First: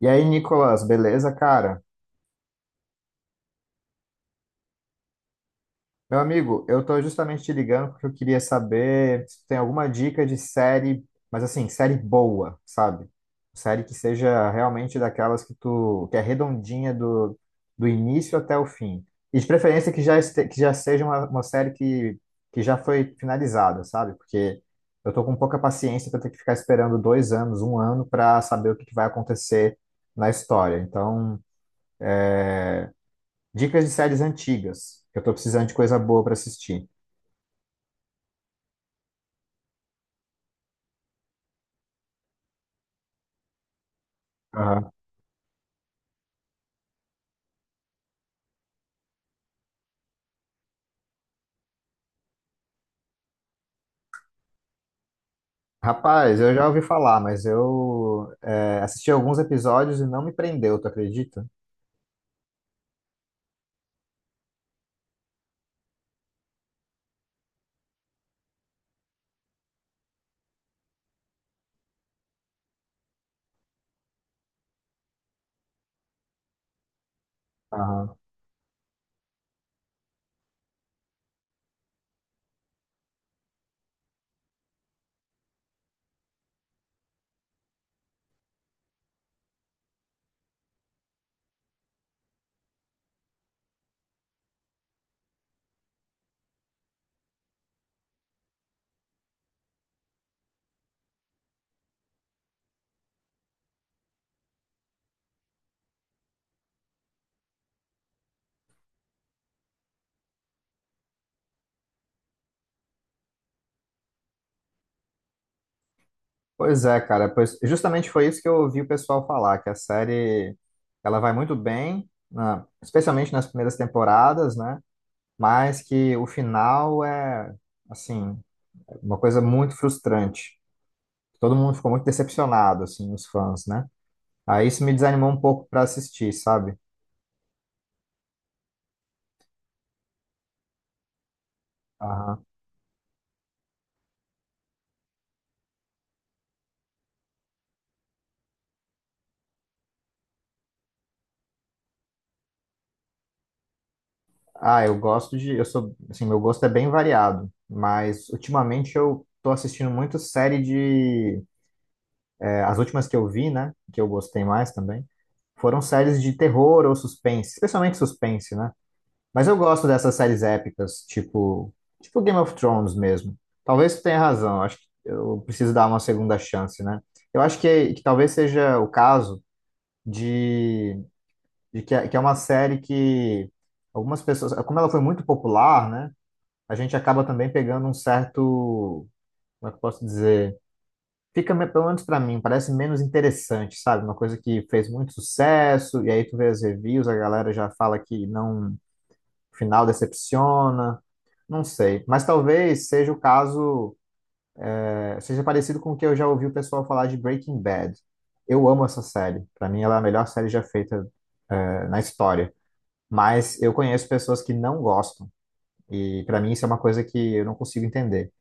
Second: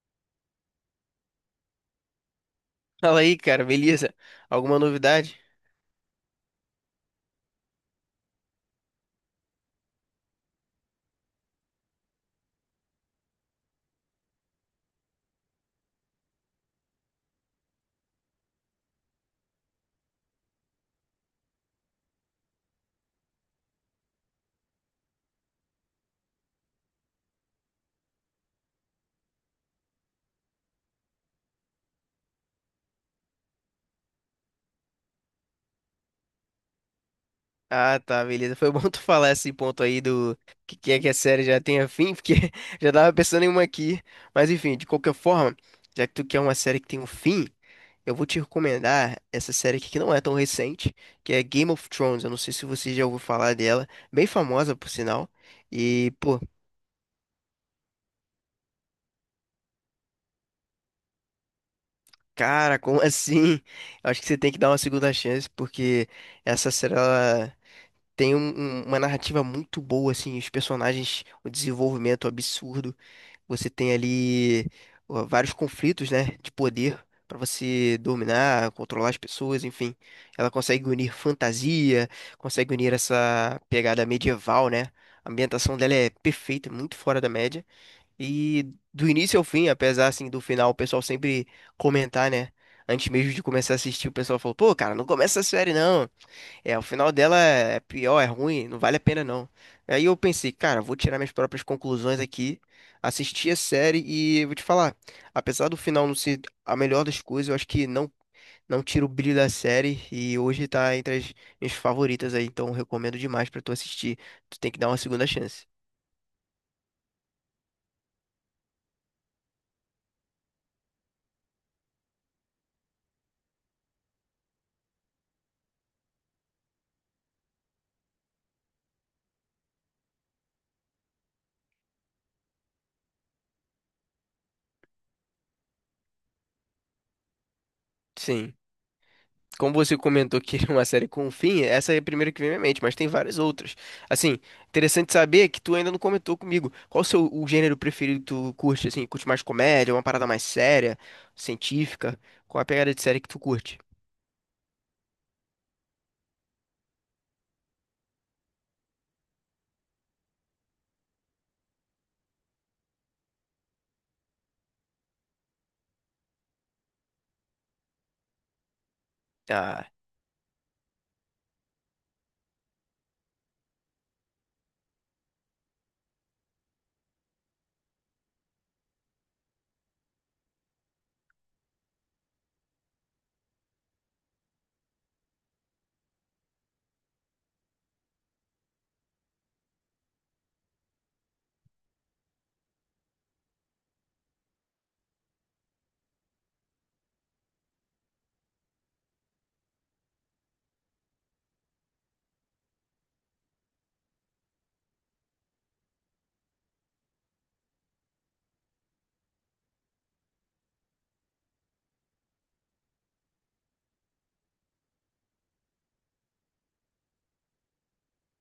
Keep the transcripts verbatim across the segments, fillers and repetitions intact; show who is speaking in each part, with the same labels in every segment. Speaker 1: E aí, Nicolas, beleza, cara?
Speaker 2: Fala aí, cara, beleza? Alguma novidade?
Speaker 1: Meu amigo, eu tô justamente te ligando porque eu queria saber se tu tem alguma dica de série, mas assim, série boa, sabe? Série que seja realmente daquelas que tu, que é redondinha do, do início até o fim. E de preferência que já, este, que já seja uma, uma série que, que já foi finalizada, sabe? Porque eu tô com pouca paciência pra ter que ficar esperando dois anos, um ano, pra saber o que que vai acontecer na história. Então. Dicas de séries antigas, que eu tô precisando de coisa boa pra assistir.
Speaker 2: Ah, tá, beleza. Foi bom tu falar esse ponto aí do que, que é que a série já tenha fim, porque já tava pensando em uma aqui. Mas enfim, de
Speaker 1: Aham.
Speaker 2: qualquer forma, já que tu quer uma série que tem um fim, eu vou te recomendar essa série aqui que não é tão recente, que é Game of Thrones. Eu não sei se você já ouviu falar dela, bem famosa por sinal. E, pô,
Speaker 1: Rapaz, eu já ouvi falar, mas eu é, assisti alguns episódios e não me prendeu, tu acredita?
Speaker 2: cara, como assim? Eu acho que você tem que dar uma segunda chance, porque essa série ela Tem um- um- uma narrativa muito boa, assim, os personagens, o desenvolvimento absurdo. Você tem ali ó, vários conflitos, né, de poder pra você
Speaker 1: Aham.
Speaker 2: dominar, controlar as pessoas, enfim. Ela consegue unir fantasia, consegue unir essa pegada medieval, né? A ambientação dela é perfeita, muito fora da média. E do início ao fim, apesar assim do final, o pessoal sempre comentar, né? Antes mesmo de começar a assistir, o pessoal falou: "Pô, cara, não começa a série não. É, o final dela é pior, é ruim, não vale a pena não." Aí eu pensei, cara, vou tirar minhas próprias conclusões aqui, assistir a série e vou te falar, apesar do final não ser a melhor das coisas, eu acho que não não tira o brilho da série e hoje tá entre as minhas favoritas aí, então eu recomendo demais pra tu assistir. Tu tem que dar uma segunda chance.
Speaker 1: Pois é, cara, pois justamente foi isso que eu ouvi o pessoal falar, que a série ela vai muito bem, na- especialmente nas primeiras temporadas, né? Mas que o final é, assim, uma coisa muito frustrante. Todo mundo ficou muito decepcionado, assim, os fãs, né? Aí isso me desanimou um pouco pra assistir, sabe?
Speaker 2: Sim. Como você comentou que é uma série com um fim, essa é a primeira que vem à minha mente, mas tem várias outras. Assim, interessante saber que tu ainda não comentou comigo. Qual o seu o gênero preferido que tu curte, assim? Curte mais comédia, uma parada mais séria, científica? Qual a pegada de série que tu curte?
Speaker 1: Ah, eu gosto de, eu sou, assim, meu gosto é bem variado, mas ultimamente eu tô assistindo muito série de, é, as últimas que eu vi, né, que eu gostei mais também, foram séries de terror ou suspense, especialmente suspense, né? Mas eu
Speaker 2: Ah,
Speaker 1: gosto dessas séries épicas, tipo, tipo Game of Thrones mesmo. Talvez tu tenha razão, eu acho que eu preciso dar uma segunda chance, né? Eu acho que, que talvez seja o caso de, de que, é- que é uma série que algumas pessoas, como ela foi muito popular, né? A gente acaba também pegando um certo, como é que eu posso dizer? Fica, me- pelo menos pra mim, parece menos interessante, sabe? Uma coisa que fez muito sucesso, e aí tu vê as reviews, a galera já fala que não, o final decepciona, não sei. Mas talvez seja o caso, é, seja parecido com o que eu já ouvi o pessoal falar de Breaking Bad. Eu amo essa série. Pra mim, ela é a melhor série já feita, é, na história. Mas eu conheço pessoas que não gostam, e pra mim isso é uma coisa que eu não consigo entender.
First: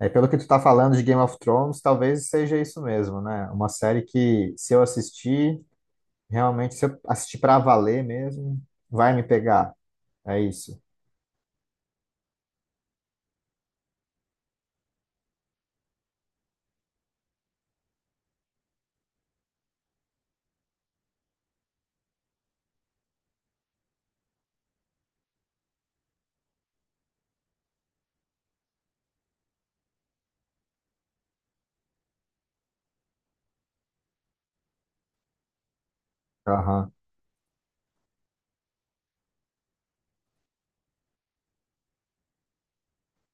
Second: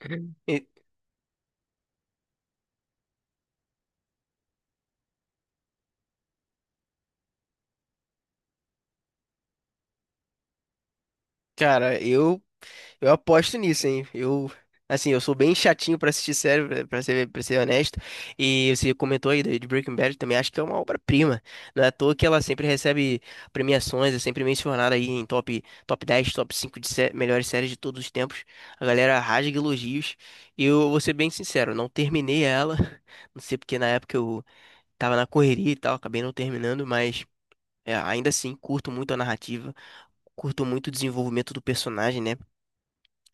Speaker 1: É, pelo que tu tá
Speaker 2: e-
Speaker 1: falando de Game of Thrones, talvez seja isso mesmo, né? Uma série que, se eu assistir, realmente, se eu assistir pra valer mesmo, vai me pegar. É isso.
Speaker 2: cara, eu eu aposto nisso, hein? Eu, assim, eu sou bem chatinho pra assistir série, pra pra ser, pra ser honesto. E você comentou aí de de Breaking Bad, também acho que é uma obra-prima. Não é à toa que ela sempre recebe premiações, é sempre mencionada aí em top, top dez, top cinco de sé- melhores séries de todos os tempos. A galera rasga elogios. E eu vou ser bem sincero, não terminei ela. Não sei porque na época eu tava na correria e tal, acabei não terminando,
Speaker 1: Aham.
Speaker 2: mas é, ainda assim, curto muito a narrativa. Curto muito o desenvolvimento do personagem, né?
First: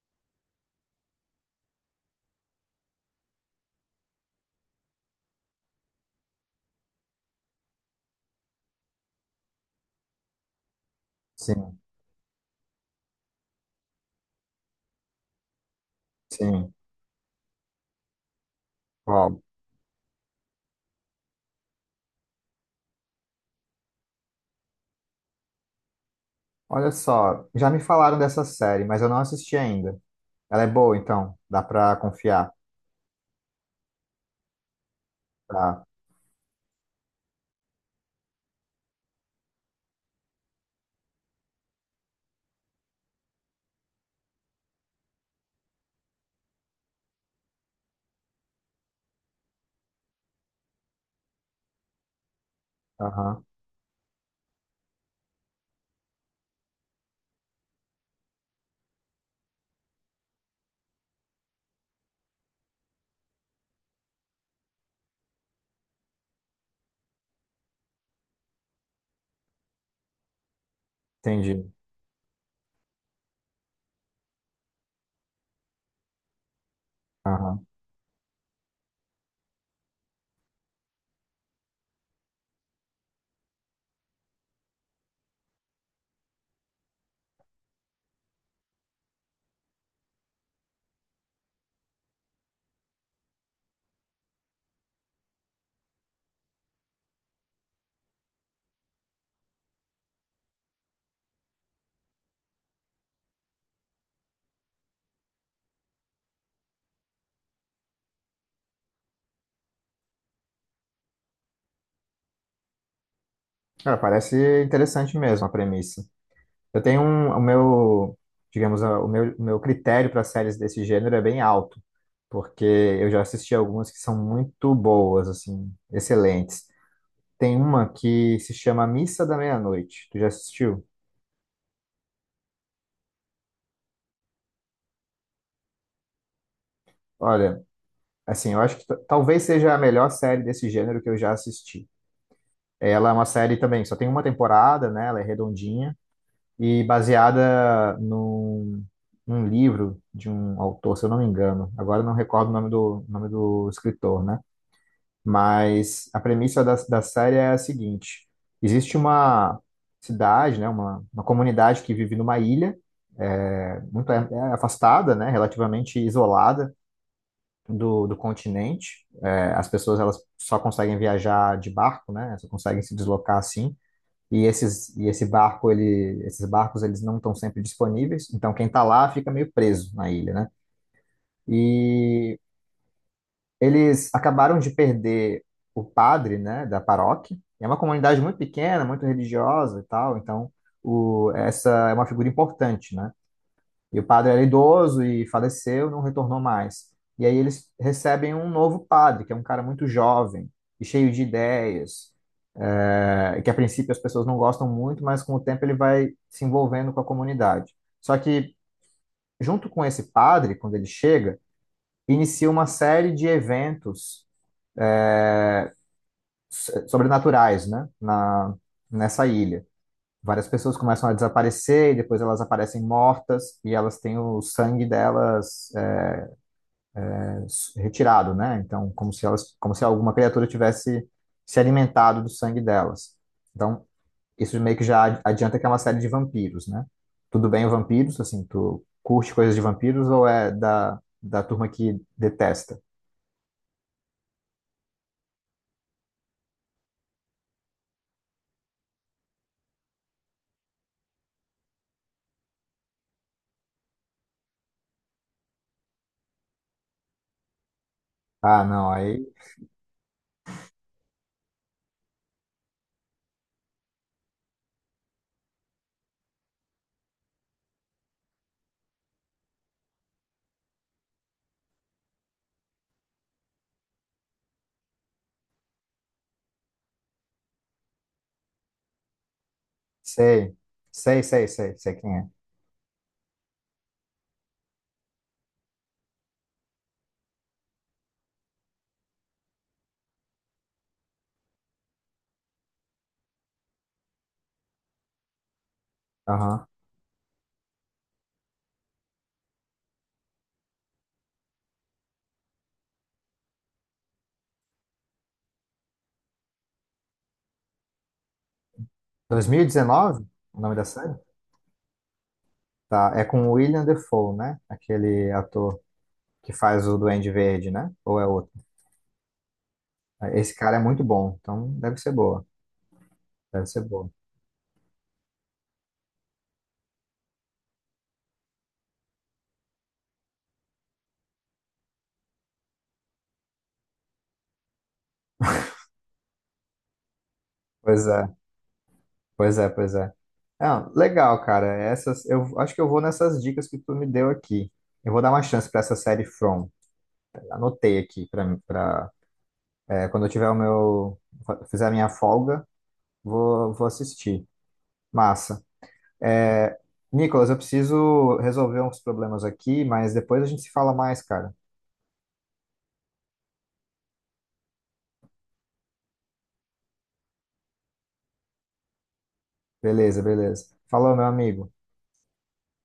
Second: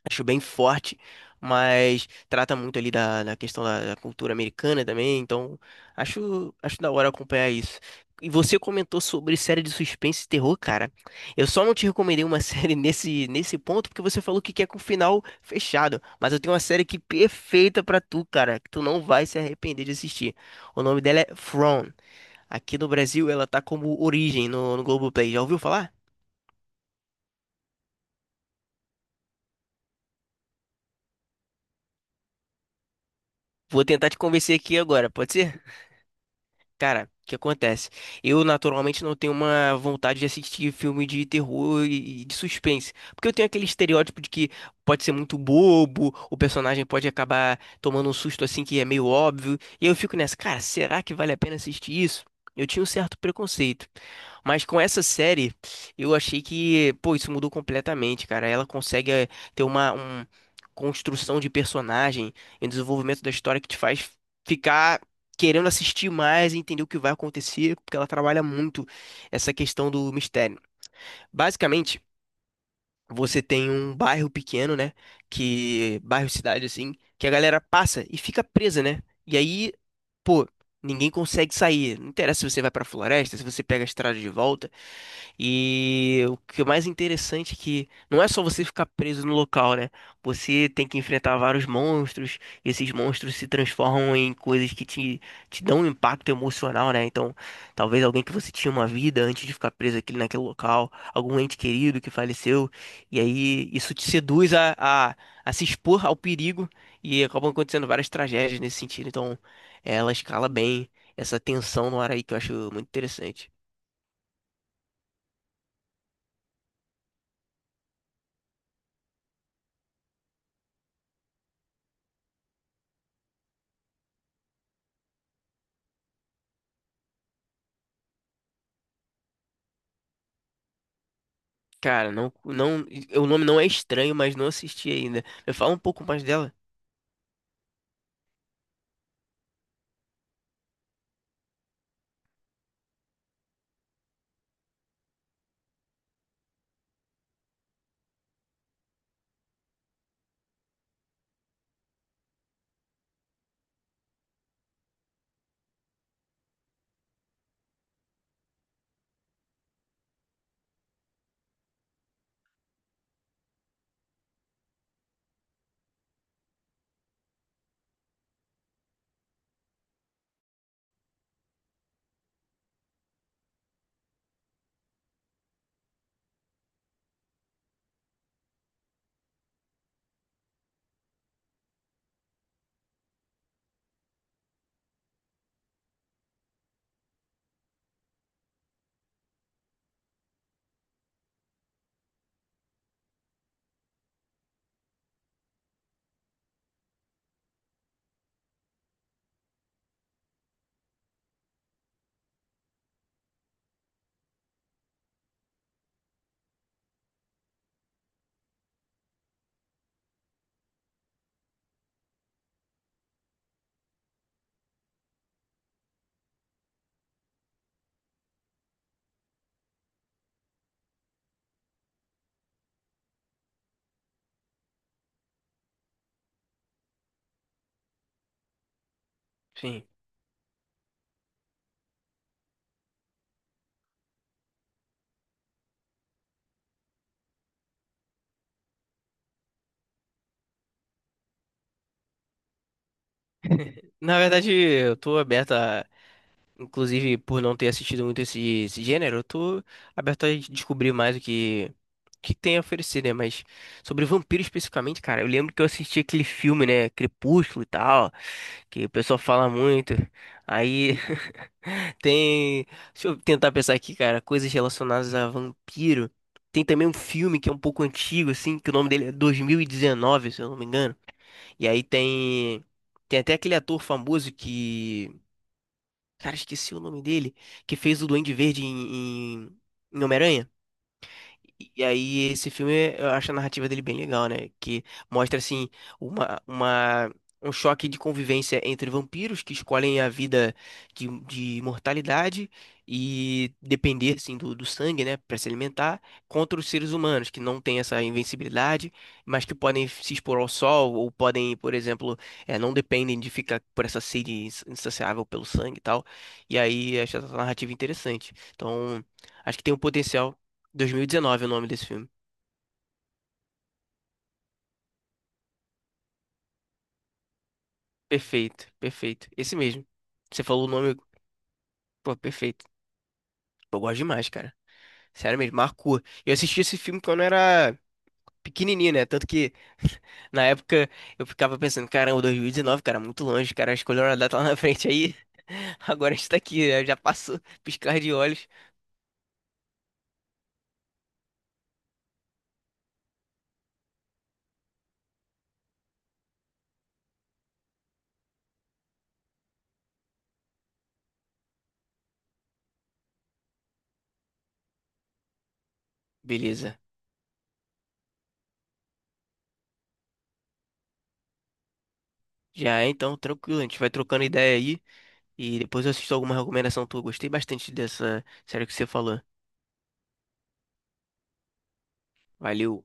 Speaker 2: Acho bem forte, mas trata muito ali da, da questão da, da cultura americana também, então acho, acho da hora acompanhar isso. E você comentou sobre série de suspense e terror, cara. Eu só não
Speaker 1: Sim,
Speaker 2: te recomendei uma série nesse, nesse ponto porque você falou que quer com o final fechado. Mas eu tenho uma
Speaker 1: sim.
Speaker 2: série que perfeita pra tu, cara, que tu não vai se
Speaker 1: Ó,
Speaker 2: arrepender de assistir. O nome dela é From. Aqui no Brasil ela tá como Origem no, no Globoplay. Já ouviu falar?
Speaker 1: olha só, já me falaram dessa série, mas eu não assisti ainda. Ela é boa, então? Dá pra confiar?
Speaker 2: Vou tentar te convencer aqui agora, pode ser?
Speaker 1: Tá.
Speaker 2: Cara, o que acontece? Eu naturalmente não tenho uma vontade de assistir filme de terror e e de suspense, porque eu tenho aquele estereótipo de que pode ser muito bobo, o personagem pode acabar tomando um susto assim que é meio óbvio, e eu fico nessa, cara, será que vale a pena assistir isso? Eu tinha um certo
Speaker 1: Aham.
Speaker 2: preconceito, mas com essa série eu achei que, pô, isso mudou completamente, cara. Ela consegue eh, ter uma um- construção de personagem e um desenvolvimento da história que te faz ficar querendo assistir mais e entender o que vai acontecer, porque ela trabalha muito essa questão do mistério.
Speaker 1: Entendi.
Speaker 2: Basicamente, você tem um bairro pequeno, né? Que bairro cidade assim, que a galera
Speaker 1: Aham.
Speaker 2: passa e fica presa, né? E aí, pô, ninguém consegue sair. Não interessa se você vai pra floresta, se você pega a estrada de volta. E o que é mais interessante é que não é só você ficar preso no local, né? Você tem que enfrentar vários monstros, e esses monstros se transformam em coisas que te, te dão um impacto emocional, né? Então, talvez alguém que você tinha uma vida antes de ficar preso aqui naquele local, algum ente querido que faleceu, e aí isso te seduz a, a, a se expor ao perigo e acabam acontecendo várias tragédias nesse sentido. Então, ela escala bem essa tensão no ar aí que eu acho muito interessante.
Speaker 1: Cara, parece interessante mesmo a premissa. Eu tenho um, o meu, digamos, a- O meu, o meu critério para séries desse gênero é bem alto, porque eu já assisti algumas que são muito boas, assim, excelentes. Tem uma que se chama Missa da Meia-Noite. Tu já assistiu?
Speaker 2: Cara, não, não, o nome não é estranho, mas não assisti ainda. Me fala um pouco mais dela.
Speaker 1: Olha, assim, eu acho que t- talvez seja a melhor série desse gênero que eu já assisti. Ela é uma série também, só tem uma temporada, né? Ela é redondinha e baseada num, num livro de um autor, se eu não me engano. Agora eu não recordo o nome do, nome do escritor, né? Mas a premissa da, da série é a seguinte: existe uma cidade, né, uma, uma comunidade que vive numa ilha, é, muito é, é afastada, né, relativamente isolada do, do continente. É, as pessoas elas só conseguem viajar de barco, né, só conseguem se deslocar assim. E esses e esse barco ele, esses barcos eles não estão sempre disponíveis. Então quem está lá fica meio preso na ilha, né? E eles acabaram de perder o padre, né, da paróquia. É uma comunidade muito pequena, muito religiosa e tal, então o, essa é uma figura importante, né? E o padre era idoso e faleceu, não retornou mais. E aí eles recebem um novo padre, que é um cara muito jovem e cheio de ideias, é, que a princípio as pessoas não gostam muito, mas com o tempo ele vai se envolvendo com a comunidade. Só que junto com esse padre, quando ele chega, inicia uma série de eventos s- sobrenaturais, né? Na, nessa ilha. Várias pessoas começam a desaparecer e depois elas aparecem mortas e elas têm o sangue delas é, s- retirado, né? Então, como se elas, como se
Speaker 2: Sim.
Speaker 1: alguma criatura tivesse se alimentado do sangue delas. Então, isso meio que já ad- adianta que é uma série de vampiros, né? Tudo bem, o vampiros, assim, tu curte coisas de vampiros ou é da, da turma que detesta?
Speaker 2: Na verdade, eu tô aberto a, inclusive por não ter assistido muito esse, esse gênero, eu tô aberto a descobrir mais o que, o que tem a oferecer, né? Mas sobre vampiro especificamente, cara, eu lembro que eu assisti aquele filme, né? Crepúsculo e tal,
Speaker 1: Ah,
Speaker 2: que o
Speaker 1: não,
Speaker 2: pessoal
Speaker 1: aí
Speaker 2: fala muito. Aí tem. Deixa eu tentar pensar aqui, cara. Coisas relacionadas a vampiro. Tem também um filme que é um pouco antigo, assim, que o nome dele é dois mil e dezenove, se eu não me engano. E aí tem. Tem até aquele ator famoso que. Cara, esqueci o nome dele. Que fez o Duende Verde em, em, em Homem-Aranha.
Speaker 1: sei, sei, sei, sei,
Speaker 2: E
Speaker 1: sei quem
Speaker 2: aí,
Speaker 1: é.
Speaker 2: esse filme, eu acho a narrativa dele bem legal, né? Que mostra, assim, uma, uma, um choque de convivência entre vampiros que escolhem a vida de, de imortalidade e depender, assim, do, do sangue, né? Para se alimentar, contra
Speaker 1: Aham.
Speaker 2: os seres humanos que não têm essa invencibilidade, mas que podem se expor ao sol ou podem, por exemplo, eh, não dependem de ficar por essa sede ins- insaciável pelo sangue e tal. E aí, acho essa narrativa interessante. Então, acho que tem um
Speaker 1: dois mil e dezenove,
Speaker 2: potencial.
Speaker 1: o nome da série?
Speaker 2: dois mil e dezenove é o nome desse filme.
Speaker 1: Tá, é com o William Dafoe né? Aquele ator que faz o Duende Verde, né? Ou é outro?
Speaker 2: Perfeito, perfeito. Esse mesmo. Você
Speaker 1: Esse
Speaker 2: falou o
Speaker 1: cara é
Speaker 2: nome,
Speaker 1: muito bom, então deve ser
Speaker 2: pô,
Speaker 1: boa.
Speaker 2: perfeito.
Speaker 1: Deve
Speaker 2: Eu
Speaker 1: ser
Speaker 2: gosto
Speaker 1: boa.
Speaker 2: demais, cara. Sério mesmo, marcou. Eu assisti esse filme quando eu era pequenininho, né? Tanto que na época eu ficava pensando, caramba, dois mil e dezenove, cara, muito longe, cara, escolheram a data lá na frente aí. Agora a gente tá aqui, né? Já passou, piscar
Speaker 1: Pois
Speaker 2: de
Speaker 1: é,
Speaker 2: olhos.
Speaker 1: pois é, pois é. Não, legal, cara. Essas, eu acho que eu vou nessas dicas que tu me deu aqui. Eu vou dar uma chance para essa série From. Anotei aqui para para quando eu tiver o meu fizer a minha folga, vou vou assistir. Massa. É,
Speaker 2: Beleza.
Speaker 1: Nicolas, eu preciso resolver uns problemas aqui, mas depois a gente se fala mais, cara.
Speaker 2: Já é, então, tranquilo. A gente vai trocando ideia aí. E depois eu assisto alguma recomendação tua. Gostei bastante dessa série que você falou.
Speaker 1: Beleza, beleza. Falou, meu amigo.
Speaker 2: Valeu.